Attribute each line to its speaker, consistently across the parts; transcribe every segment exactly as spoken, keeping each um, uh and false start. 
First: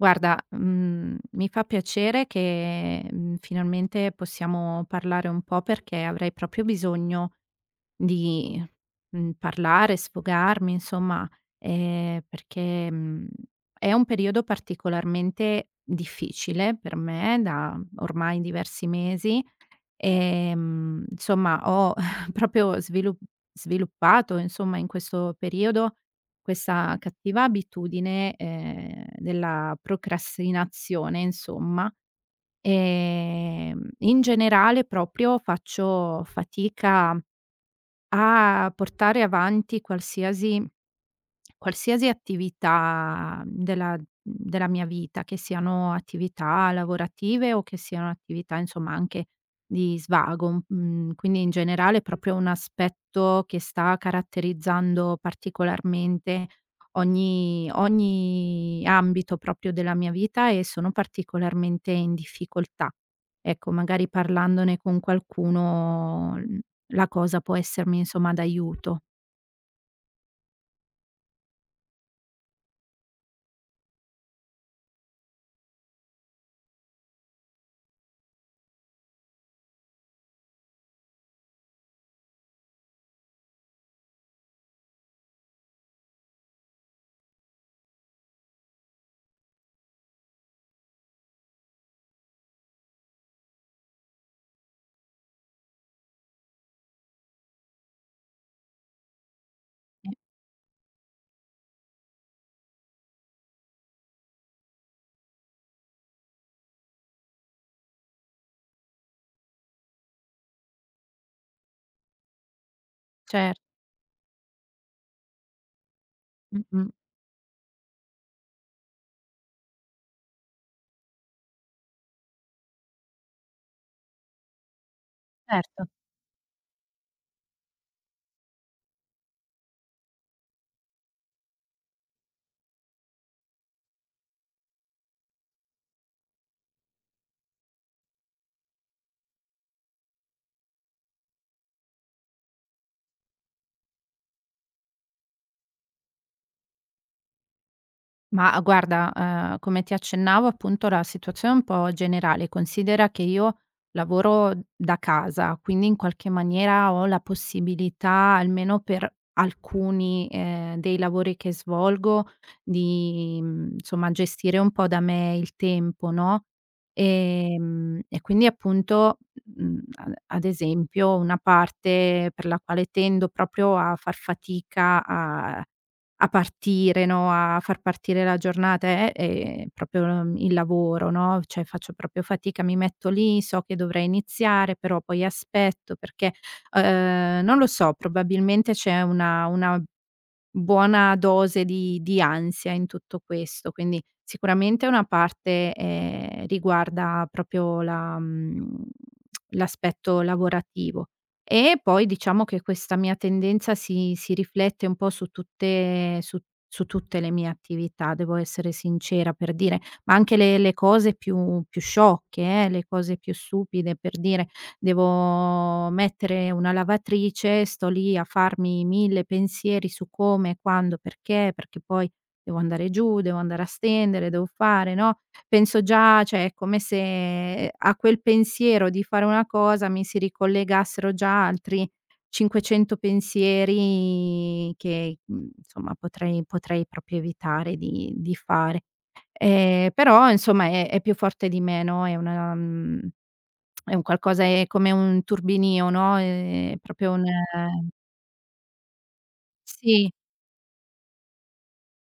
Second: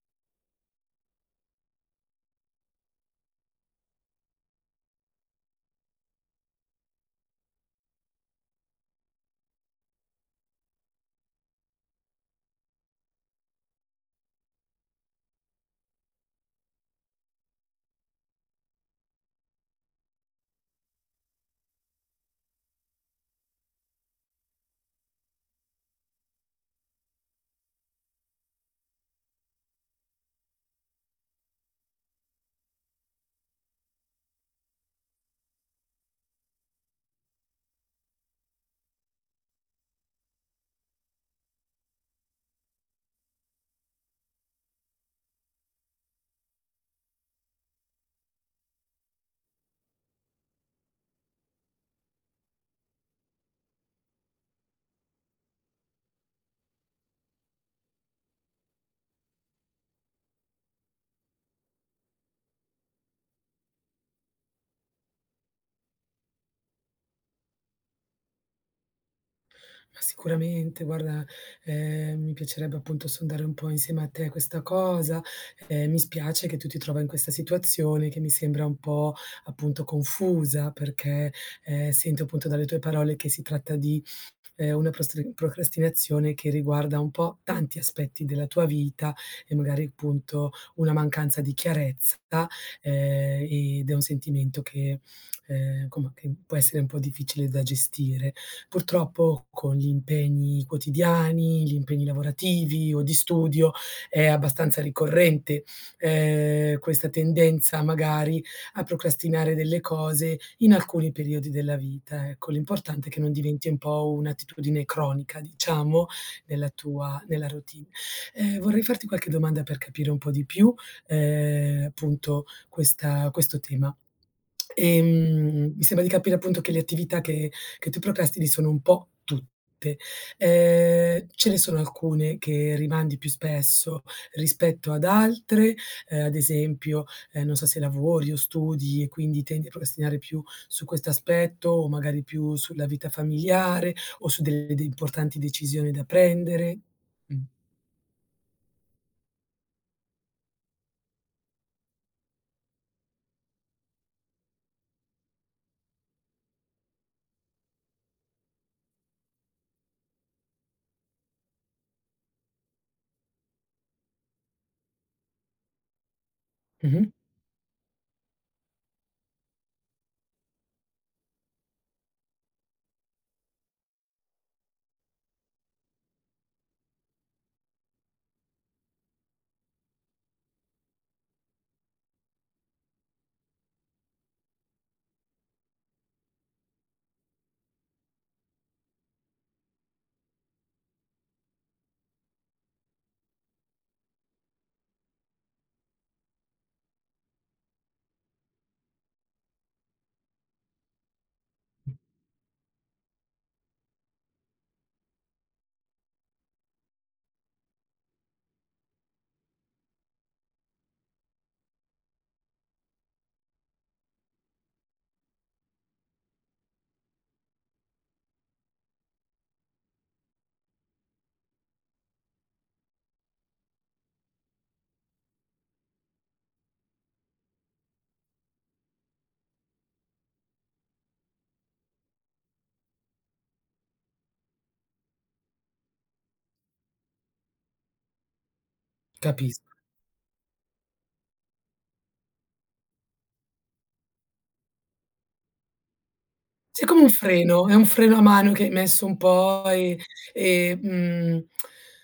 Speaker 1: Guarda, mhmm, mi fa piacere che, mhmm, finalmente possiamo parlare un po' perché avrei proprio bisogno di, mhmm, parlare, sfogarmi insomma, ehm, perché, mhmm, è un periodo particolarmente difficile per me da ormai diversi mesi. Ehm, insomma ho proprio svilu sviluppato, insomma, in questo periodo questa cattiva abitudine, ehm, della procrastinazione, insomma. Ehm, in generale proprio faccio fatica a portare avanti qualsiasi Qualsiasi attività della della mia vita, che siano attività lavorative o che siano attività insomma anche di svago, mhmm, mhmm, quindi in generale è proprio un aspetto che sta caratterizzando particolarmente ogni ogni ambito proprio della mia vita e sono particolarmente in difficoltà. Ecco, magari parlandone con qualcuno, mhmm, la cosa può essermi insomma d'aiuto.
Speaker 2: Ma sicuramente, guarda, ehm, mi piacerebbe appunto sondare un po' insieme a te questa cosa. Ehm, mi spiace che tu ti trova in questa situazione che mi sembra un po' appunto confusa, perché, ehm, sento appunto dalle tue parole che si tratta di, ehm, una prostri procrastinazione che riguarda un po' tanti aspetti della tua vita e magari appunto una mancanza di chiarezza, ehm, ed è un sentimento che, ehm, insomma, che può essere un po' difficile da gestire. Purtroppo con gli
Speaker 1: Sì.
Speaker 2: impegni quotidiani, gli impegni lavorativi o di studio è abbastanza ricorrente, ehm, questa tendenza magari a procrastinare delle cose in alcuni periodi della vita, ecco. L'importante è che non
Speaker 1: Cer.
Speaker 2: diventi un po' un'attitudine cronica, diciamo, nella
Speaker 1: Mh-mh.
Speaker 2: tua nella routine. Ehm, vorrei farti qualche domanda per capire un po' di più, ehm, appunto questa questo tema. Ehm, mi
Speaker 1: Certo.
Speaker 2: sembra di capire appunto che le attività che che tu procrastini sono un po' tutte. Ehm, ce ne sono alcune che rimandi più spesso rispetto ad altre, ehm, ad esempio, ehm, non so se lavori o studi e quindi tendi a procrastinare più su questo aspetto o magari più sulla vita familiare o su delle de importanti decisioni da prendere. Mh.
Speaker 1: Ma guarda, ehm, come ti accennavo appunto la situazione è un po' generale. Considera che io lavoro da casa, quindi in qualche maniera ho la possibilità, almeno per alcuni, ehm, dei lavori che svolgo, di, mhmm, insomma gestire un po' da me il tempo, no,
Speaker 2: Mh-mh.
Speaker 1: ehm, e quindi appunto, mhmm, ad ad esempio una parte per la quale tendo proprio a far fatica a a partire, no, a far partire la giornata, eh, è proprio, mhmm, il lavoro, no, cioè faccio proprio fatica, mi metto lì, so che dovrei iniziare, però poi aspetto perché, uhm, non lo so, probabilmente c'è una una buona dose di di ansia in tutto questo, quindi sicuramente una parte, ehm, riguarda proprio la mhmm, l'aspetto lavorativo. E poi diciamo che questa mia tendenza si si riflette un po' su tutte su su tutte le mie attività, devo essere sincera, per dire, ma anche le le cose più più sciocche, eh, le cose più stupide, per dire, devo mettere una lavatrice, sto lì a farmi mille pensieri su come, quando, perché, perché poi devo andare giù, devo andare a stendere, devo fare, no, penso già, cioè è come se, ehm, a quel pensiero di fare una cosa mi si ricollegassero già altri cinquecento pensieri che, mhmm, insomma potrei potrei proprio evitare di di fare.
Speaker 2: Capis.
Speaker 1: Ehm, però insomma è è più forte di me, no, è una mhmm è un qualcosa, è come un turbinio, no, ehm,
Speaker 2: Sì, come un
Speaker 1: proprio un
Speaker 2: freno, è un freno a mano che hai messo un po' e
Speaker 1: sì,
Speaker 2: e, mhmm,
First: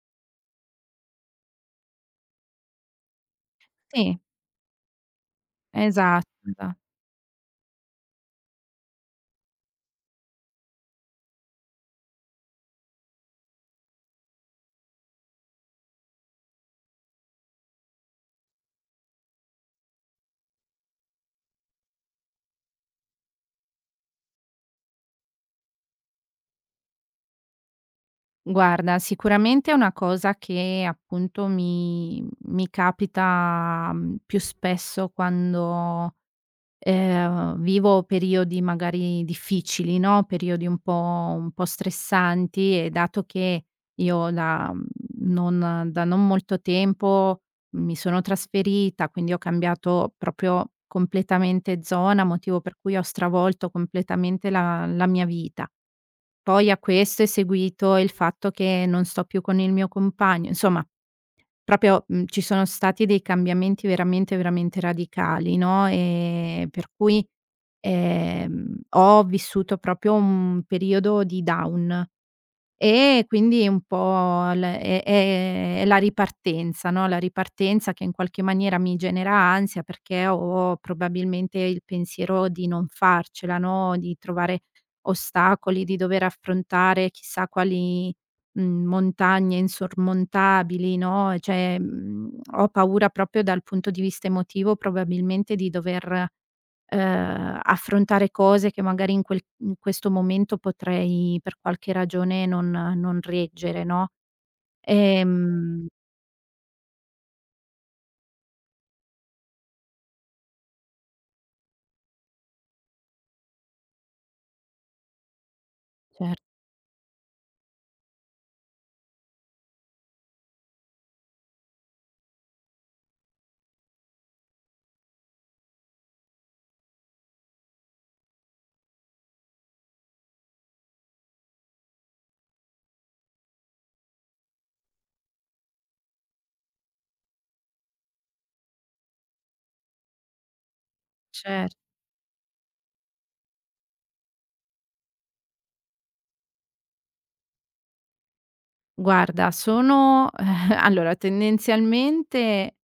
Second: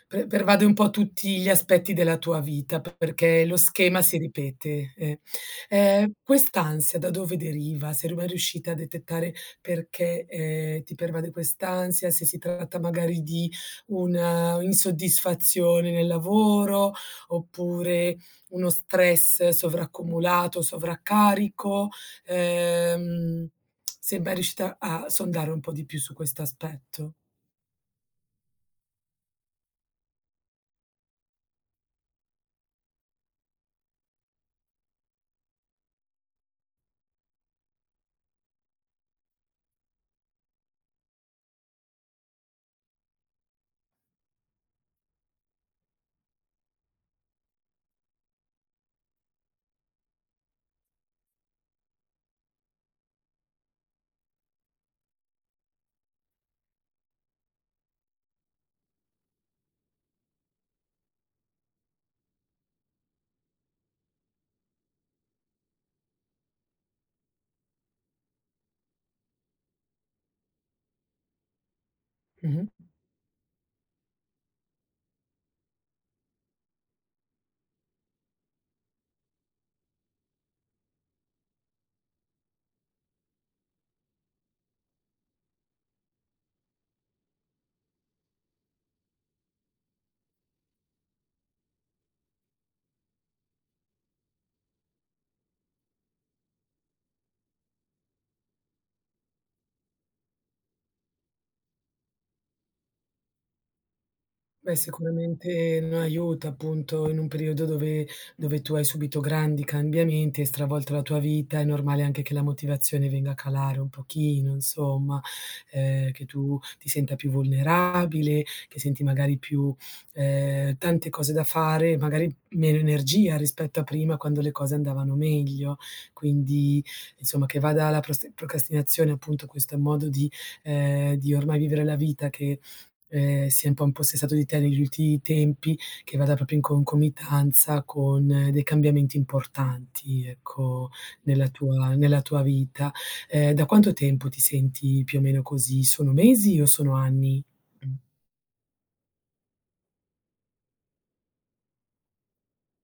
Speaker 2: pre pervade un po' tutti gli aspetti della tua vita, p perché lo schema
Speaker 1: sì,
Speaker 2: si ripete, eh. Ehm,
Speaker 1: esatto. esa
Speaker 2: quest'ansia da dove deriva? Sei mai riuscita a detettare perché, ehm, ti pervade quest'ansia, se si tratta magari di una insoddisfazione nel lavoro, oppure uno stress sovraccumulato, sovraccarico, ehm se mai riuscita a sondare un po' di più su questo aspetto.
Speaker 1: Guarda, sicuramente è una cosa che appunto mi mi capita, mhmm, più spesso quando ehm, vivo periodi magari difficili, no, periodi un po' un po' stressanti e dato che io da mhmm, non da non molto tempo mi sono trasferita, quindi ho cambiato proprio completamente zona, motivo per cui ho stravolto completamente la la mia vita. Poi a questo è seguito il fatto che non sto più con il mio compagno, insomma, proprio, mhmm, ci sono stati dei cambiamenti veramente, veramente radicali, no, ehm, per cui, ehm, ho vissuto proprio un periodo di down.
Speaker 2: Mh-mh.
Speaker 1: E quindi un po' l è è è la ripartenza, no, la ripartenza che in qualche maniera mi genera ansia perché ho probabilmente il pensiero di non farcela, no, di trovare ostacoli, di dover affrontare chissà quali, mhmm, montagne insormontabili, no, cioè, mhmm, ho paura proprio dal punto di vista emotivo probabilmente di dover ehm, affrontare cose che magari in quel in questo momento potrei per qualche ragione non non reggere, no.
Speaker 2: Beh, sicuramente
Speaker 1: Ehm
Speaker 2: non aiuta appunto in un periodo dove dove tu hai subito grandi cambiamenti, hai stravolto la tua vita, è normale anche che la motivazione venga a calare un pochino, insomma, ehm, che
Speaker 1: Cer.
Speaker 2: tu ti senta più vulnerabile, che senti magari più, ehm, tante cose da fare, magari meno energia rispetto a prima quando le cose andavano meglio. Quindi, insomma, che vada la prost procrastinazione appunto questo modo di ehm, di ormai vivere la vita che Ehm, si è un po' impossessato di te negli ultimi tempi, che vada proprio in concomitanza con eh, dei cambiamenti importanti, ecco, nella
Speaker 1: Cer.
Speaker 2: tua nella tua vita. Ehm, da quanto tempo ti senti più o meno così? Sono mesi o sono anni? Mm.
Speaker 1: Guarda, sono allora tendenzialmente,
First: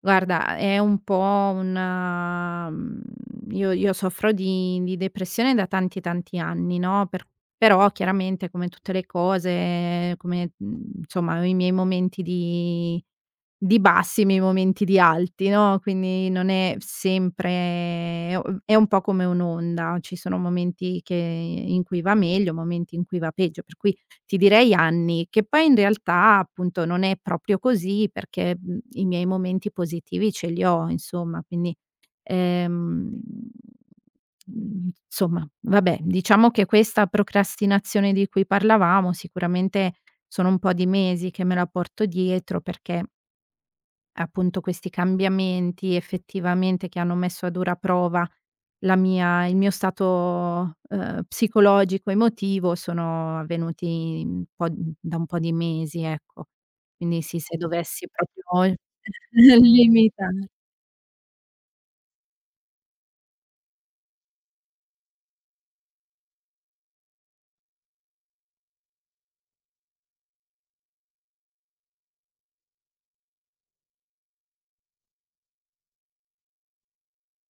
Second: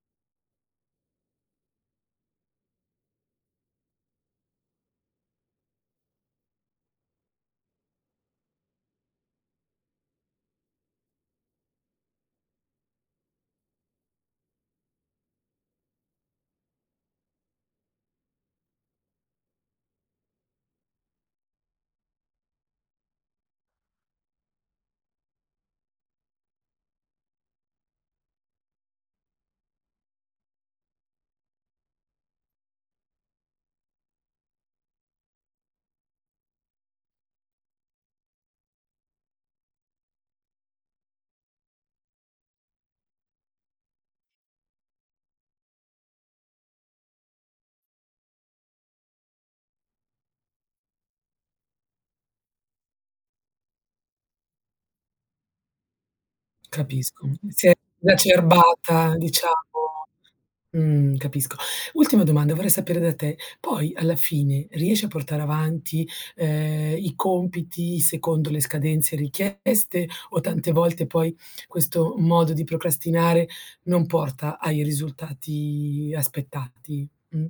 Speaker 1: guarda è un po' una, mhmm, io io soffro di di depressione da tanti, tanti anni, no, per però chiaramente come tutte le cose, come, mhmm, insomma ho i miei momenti di Di bassi, ma i momenti di alti, no, quindi non è sempre o è un po' come un'onda, ci sono momenti che in cui va meglio, momenti in cui va peggio, per cui ti direi anni, che poi in realtà appunto non è proprio così perché, mhmm, i miei momenti positivi ce li ho insomma, quindi, ehm, mhmm, insomma vabbè, diciamo che questa procrastinazione di cui parlavamo sicuramente sono un po' di mesi che me la porto dietro perché appunto questi cambiamenti effettivamente che hanno messo a dura prova la mia il mio stato, uhm, psicologico, emotivo sono avvenuti un po' di- da un po' di mesi, ecco. Quindi
Speaker 2: Capisco.
Speaker 1: sì, se
Speaker 2: Si è
Speaker 1: dovessi proprio
Speaker 2: esacerbata, diciamo.
Speaker 1: limitare.
Speaker 2: Mh, capisco. Ultima domanda, vorrei sapere da te, poi alla fine riesci a portare avanti, ehm, i compiti secondo le scadenze richieste o tante volte poi questo modo di procrastinare non porta ai risultati aspettati? Mh.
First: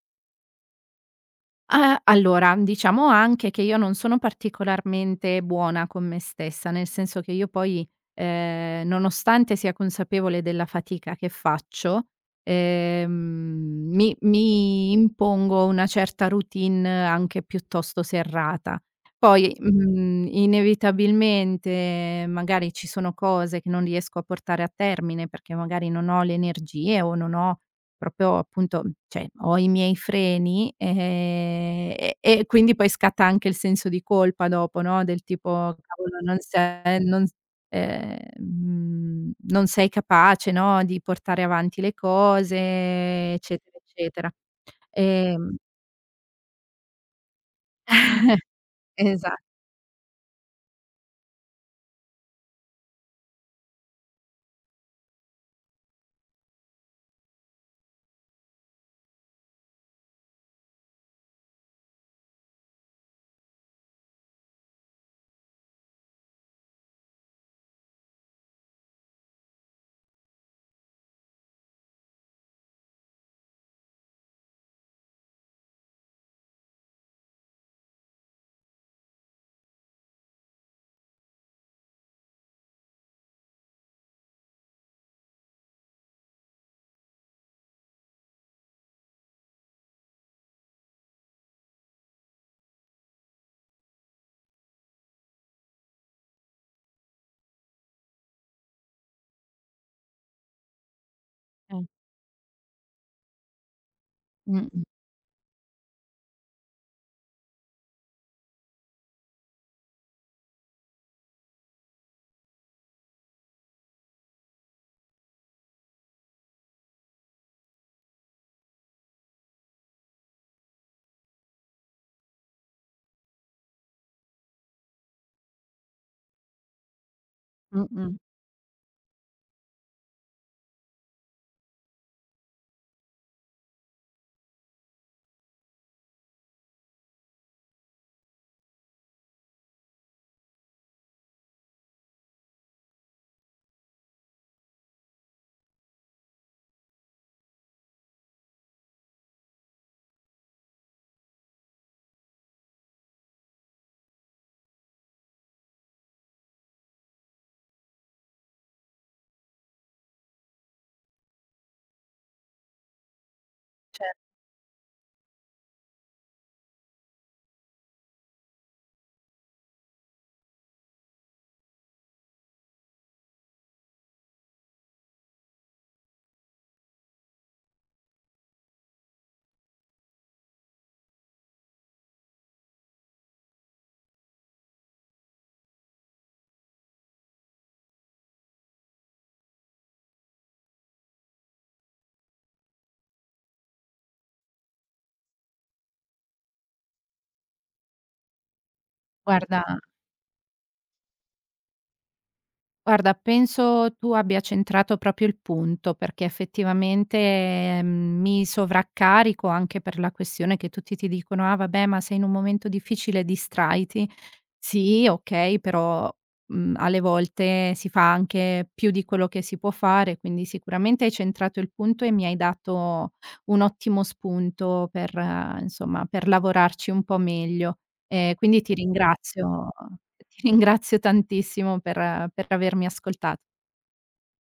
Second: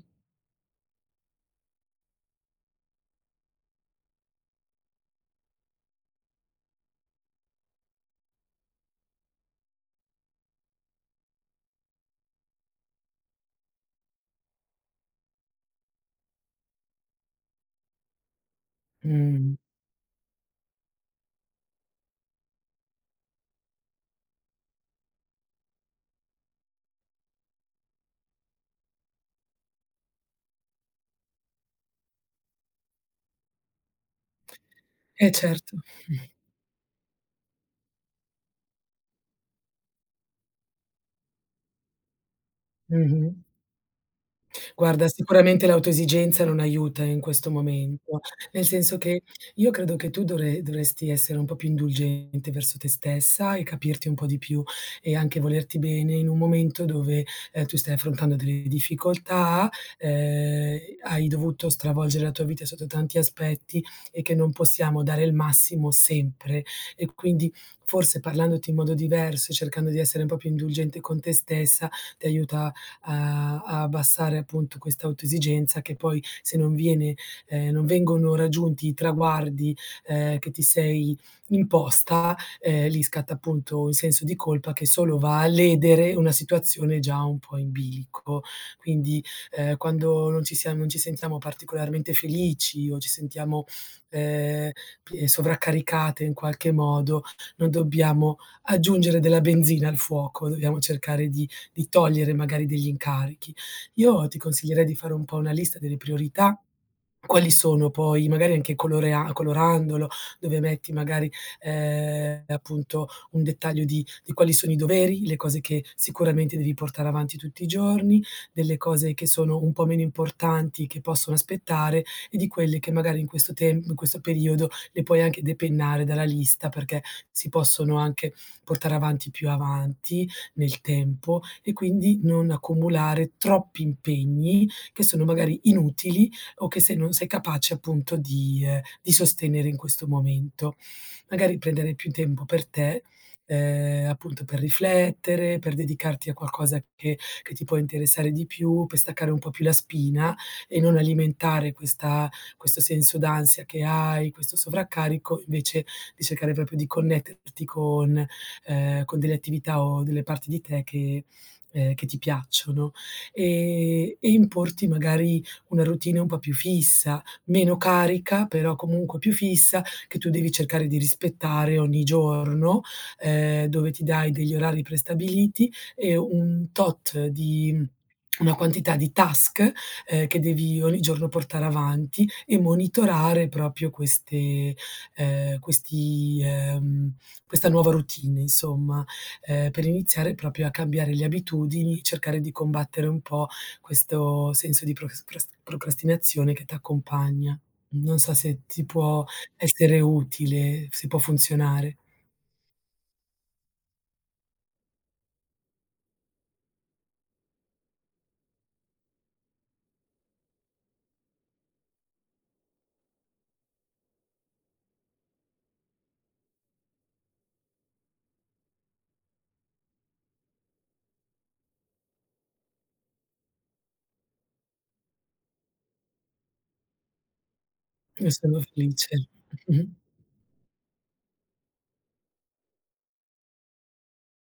Speaker 1: Ah, allora, diciamo anche che io non sono particolarmente buona con me stessa, nel senso che io poi, ehm, nonostante sia consapevole della fatica che faccio, ehm, mi mi impongo una certa routine anche piuttosto serrata. Poi,
Speaker 2: Mh.
Speaker 1: mhmm, inevitabilmente magari ci sono cose che non riesco a portare a termine perché magari non ho le energie o non ho proprio appunto, cioè ho i miei freni, ehm, e e quindi poi scatta anche il senso di colpa dopo, no, del
Speaker 2: Eh
Speaker 1: tipo:
Speaker 2: certo.
Speaker 1: "Cavolo, non se non s ehm, non sei capace, no, di portare avanti le cose",
Speaker 2: Mh-mh.
Speaker 1: eccetera, eccetera.
Speaker 2: Guarda,
Speaker 1: Ehm,
Speaker 2: sicuramente l'autoesigenza non aiuta in questo momento, nel senso che
Speaker 1: esatto.
Speaker 2: io credo che tu dovre dovresti essere un po' più indulgente verso te stessa e capirti un po' di più e anche volerti bene in un momento dove, ehm, tu stai affrontando delle difficoltà, ehm, hai dovuto stravolgere la tua vita sotto tanti aspetti e che non possiamo dare il massimo sempre. E quindi forse parlandoti in modo diverso e cercando di essere un po' più indulgente con te stessa ti aiuta a a abbassare appunto questa autoesigenza che poi se non viene ehm, non vengono raggiunti i traguardi, ehm, che ti sei imposta, ehm, lì scatta appunto un senso di colpa che solo va a ledere una situazione già un po' in bilico. Quindi, ehm, quando non ci siam non ci sentiamo particolarmente felici o ci sentiamo, ehm, p sovraccaricate in qualche modo, non dobbiamo aggiungere della benzina al fuoco, dobbiamo cercare di di togliere magari degli incarichi. Io ti
Speaker 1: Mh-mh,
Speaker 2: consiglierei di fare un po' una lista delle priorità, quali sono, poi magari anche colorea colorandolo, dove metti magari, ehm, appunto un dettaglio di di quali sono i doveri, le cose che sicuramente devi portare avanti tutti i giorni, delle cose che sono un po' meno importanti, che possono aspettare, e di quelle che magari in questo tem in questo periodo le puoi anche depennare dalla lista, perché si possono
Speaker 1: mh-mh.
Speaker 2: anche portare avanti più avanti nel tempo e quindi non accumulare troppi impegni che sono magari inutili o che se non sei capace appunto di ehm, di sostenere in questo momento magari prendere più tempo per te, ehm, appunto per riflettere, per dedicarti a qualcosa che che ti può interessare di più, per staccare un po' più la spina e non alimentare questa questo senso d'ansia che hai, questo sovraccarico, invece di cercare proprio di connetterti con ehm, con delle attività o delle parti di te che ehm, che ti piacciono. E e importi magari una routine un po' più fissa, meno carica però comunque più fissa, che tu devi cercare di rispettare ogni giorno, ehm, dove ti dai degli orari prestabiliti e un tot di una quantità di task, ehm, che devi ogni giorno portare avanti e monitorare proprio queste ehm, questi ehm, questa nuova routine insomma, ehm, per iniziare proprio a cambiare le abitudini, cercare di combattere un po' questo senso di procras cras procrastinazione che t'accompagna. Non so se ti può
Speaker 1: Guarda
Speaker 2: essere utile, si può funzionare.
Speaker 1: Guarda, penso tu abbia centrato proprio il punto, perché effettivamente, ehm, mi sovraccarico anche per la questione che tutti ti dicono: "Ah vabbè, ma sei in un momento difficile, distraiti". Sì, okay, però, mhmm, alle volte si fa anche più di quello che si può fare, quindi sicuramente hai centrato il punto e mi hai dato un ottimo spunto per eh, insomma, per lavorarci un po' meglio.
Speaker 2: Ne
Speaker 1: Ehm, quindi
Speaker 2: sono
Speaker 1: ti
Speaker 2: felice.
Speaker 1: ringrazio,
Speaker 2: Mh-mh.
Speaker 1: ti ringrazio tantissimo per per avermi ascolta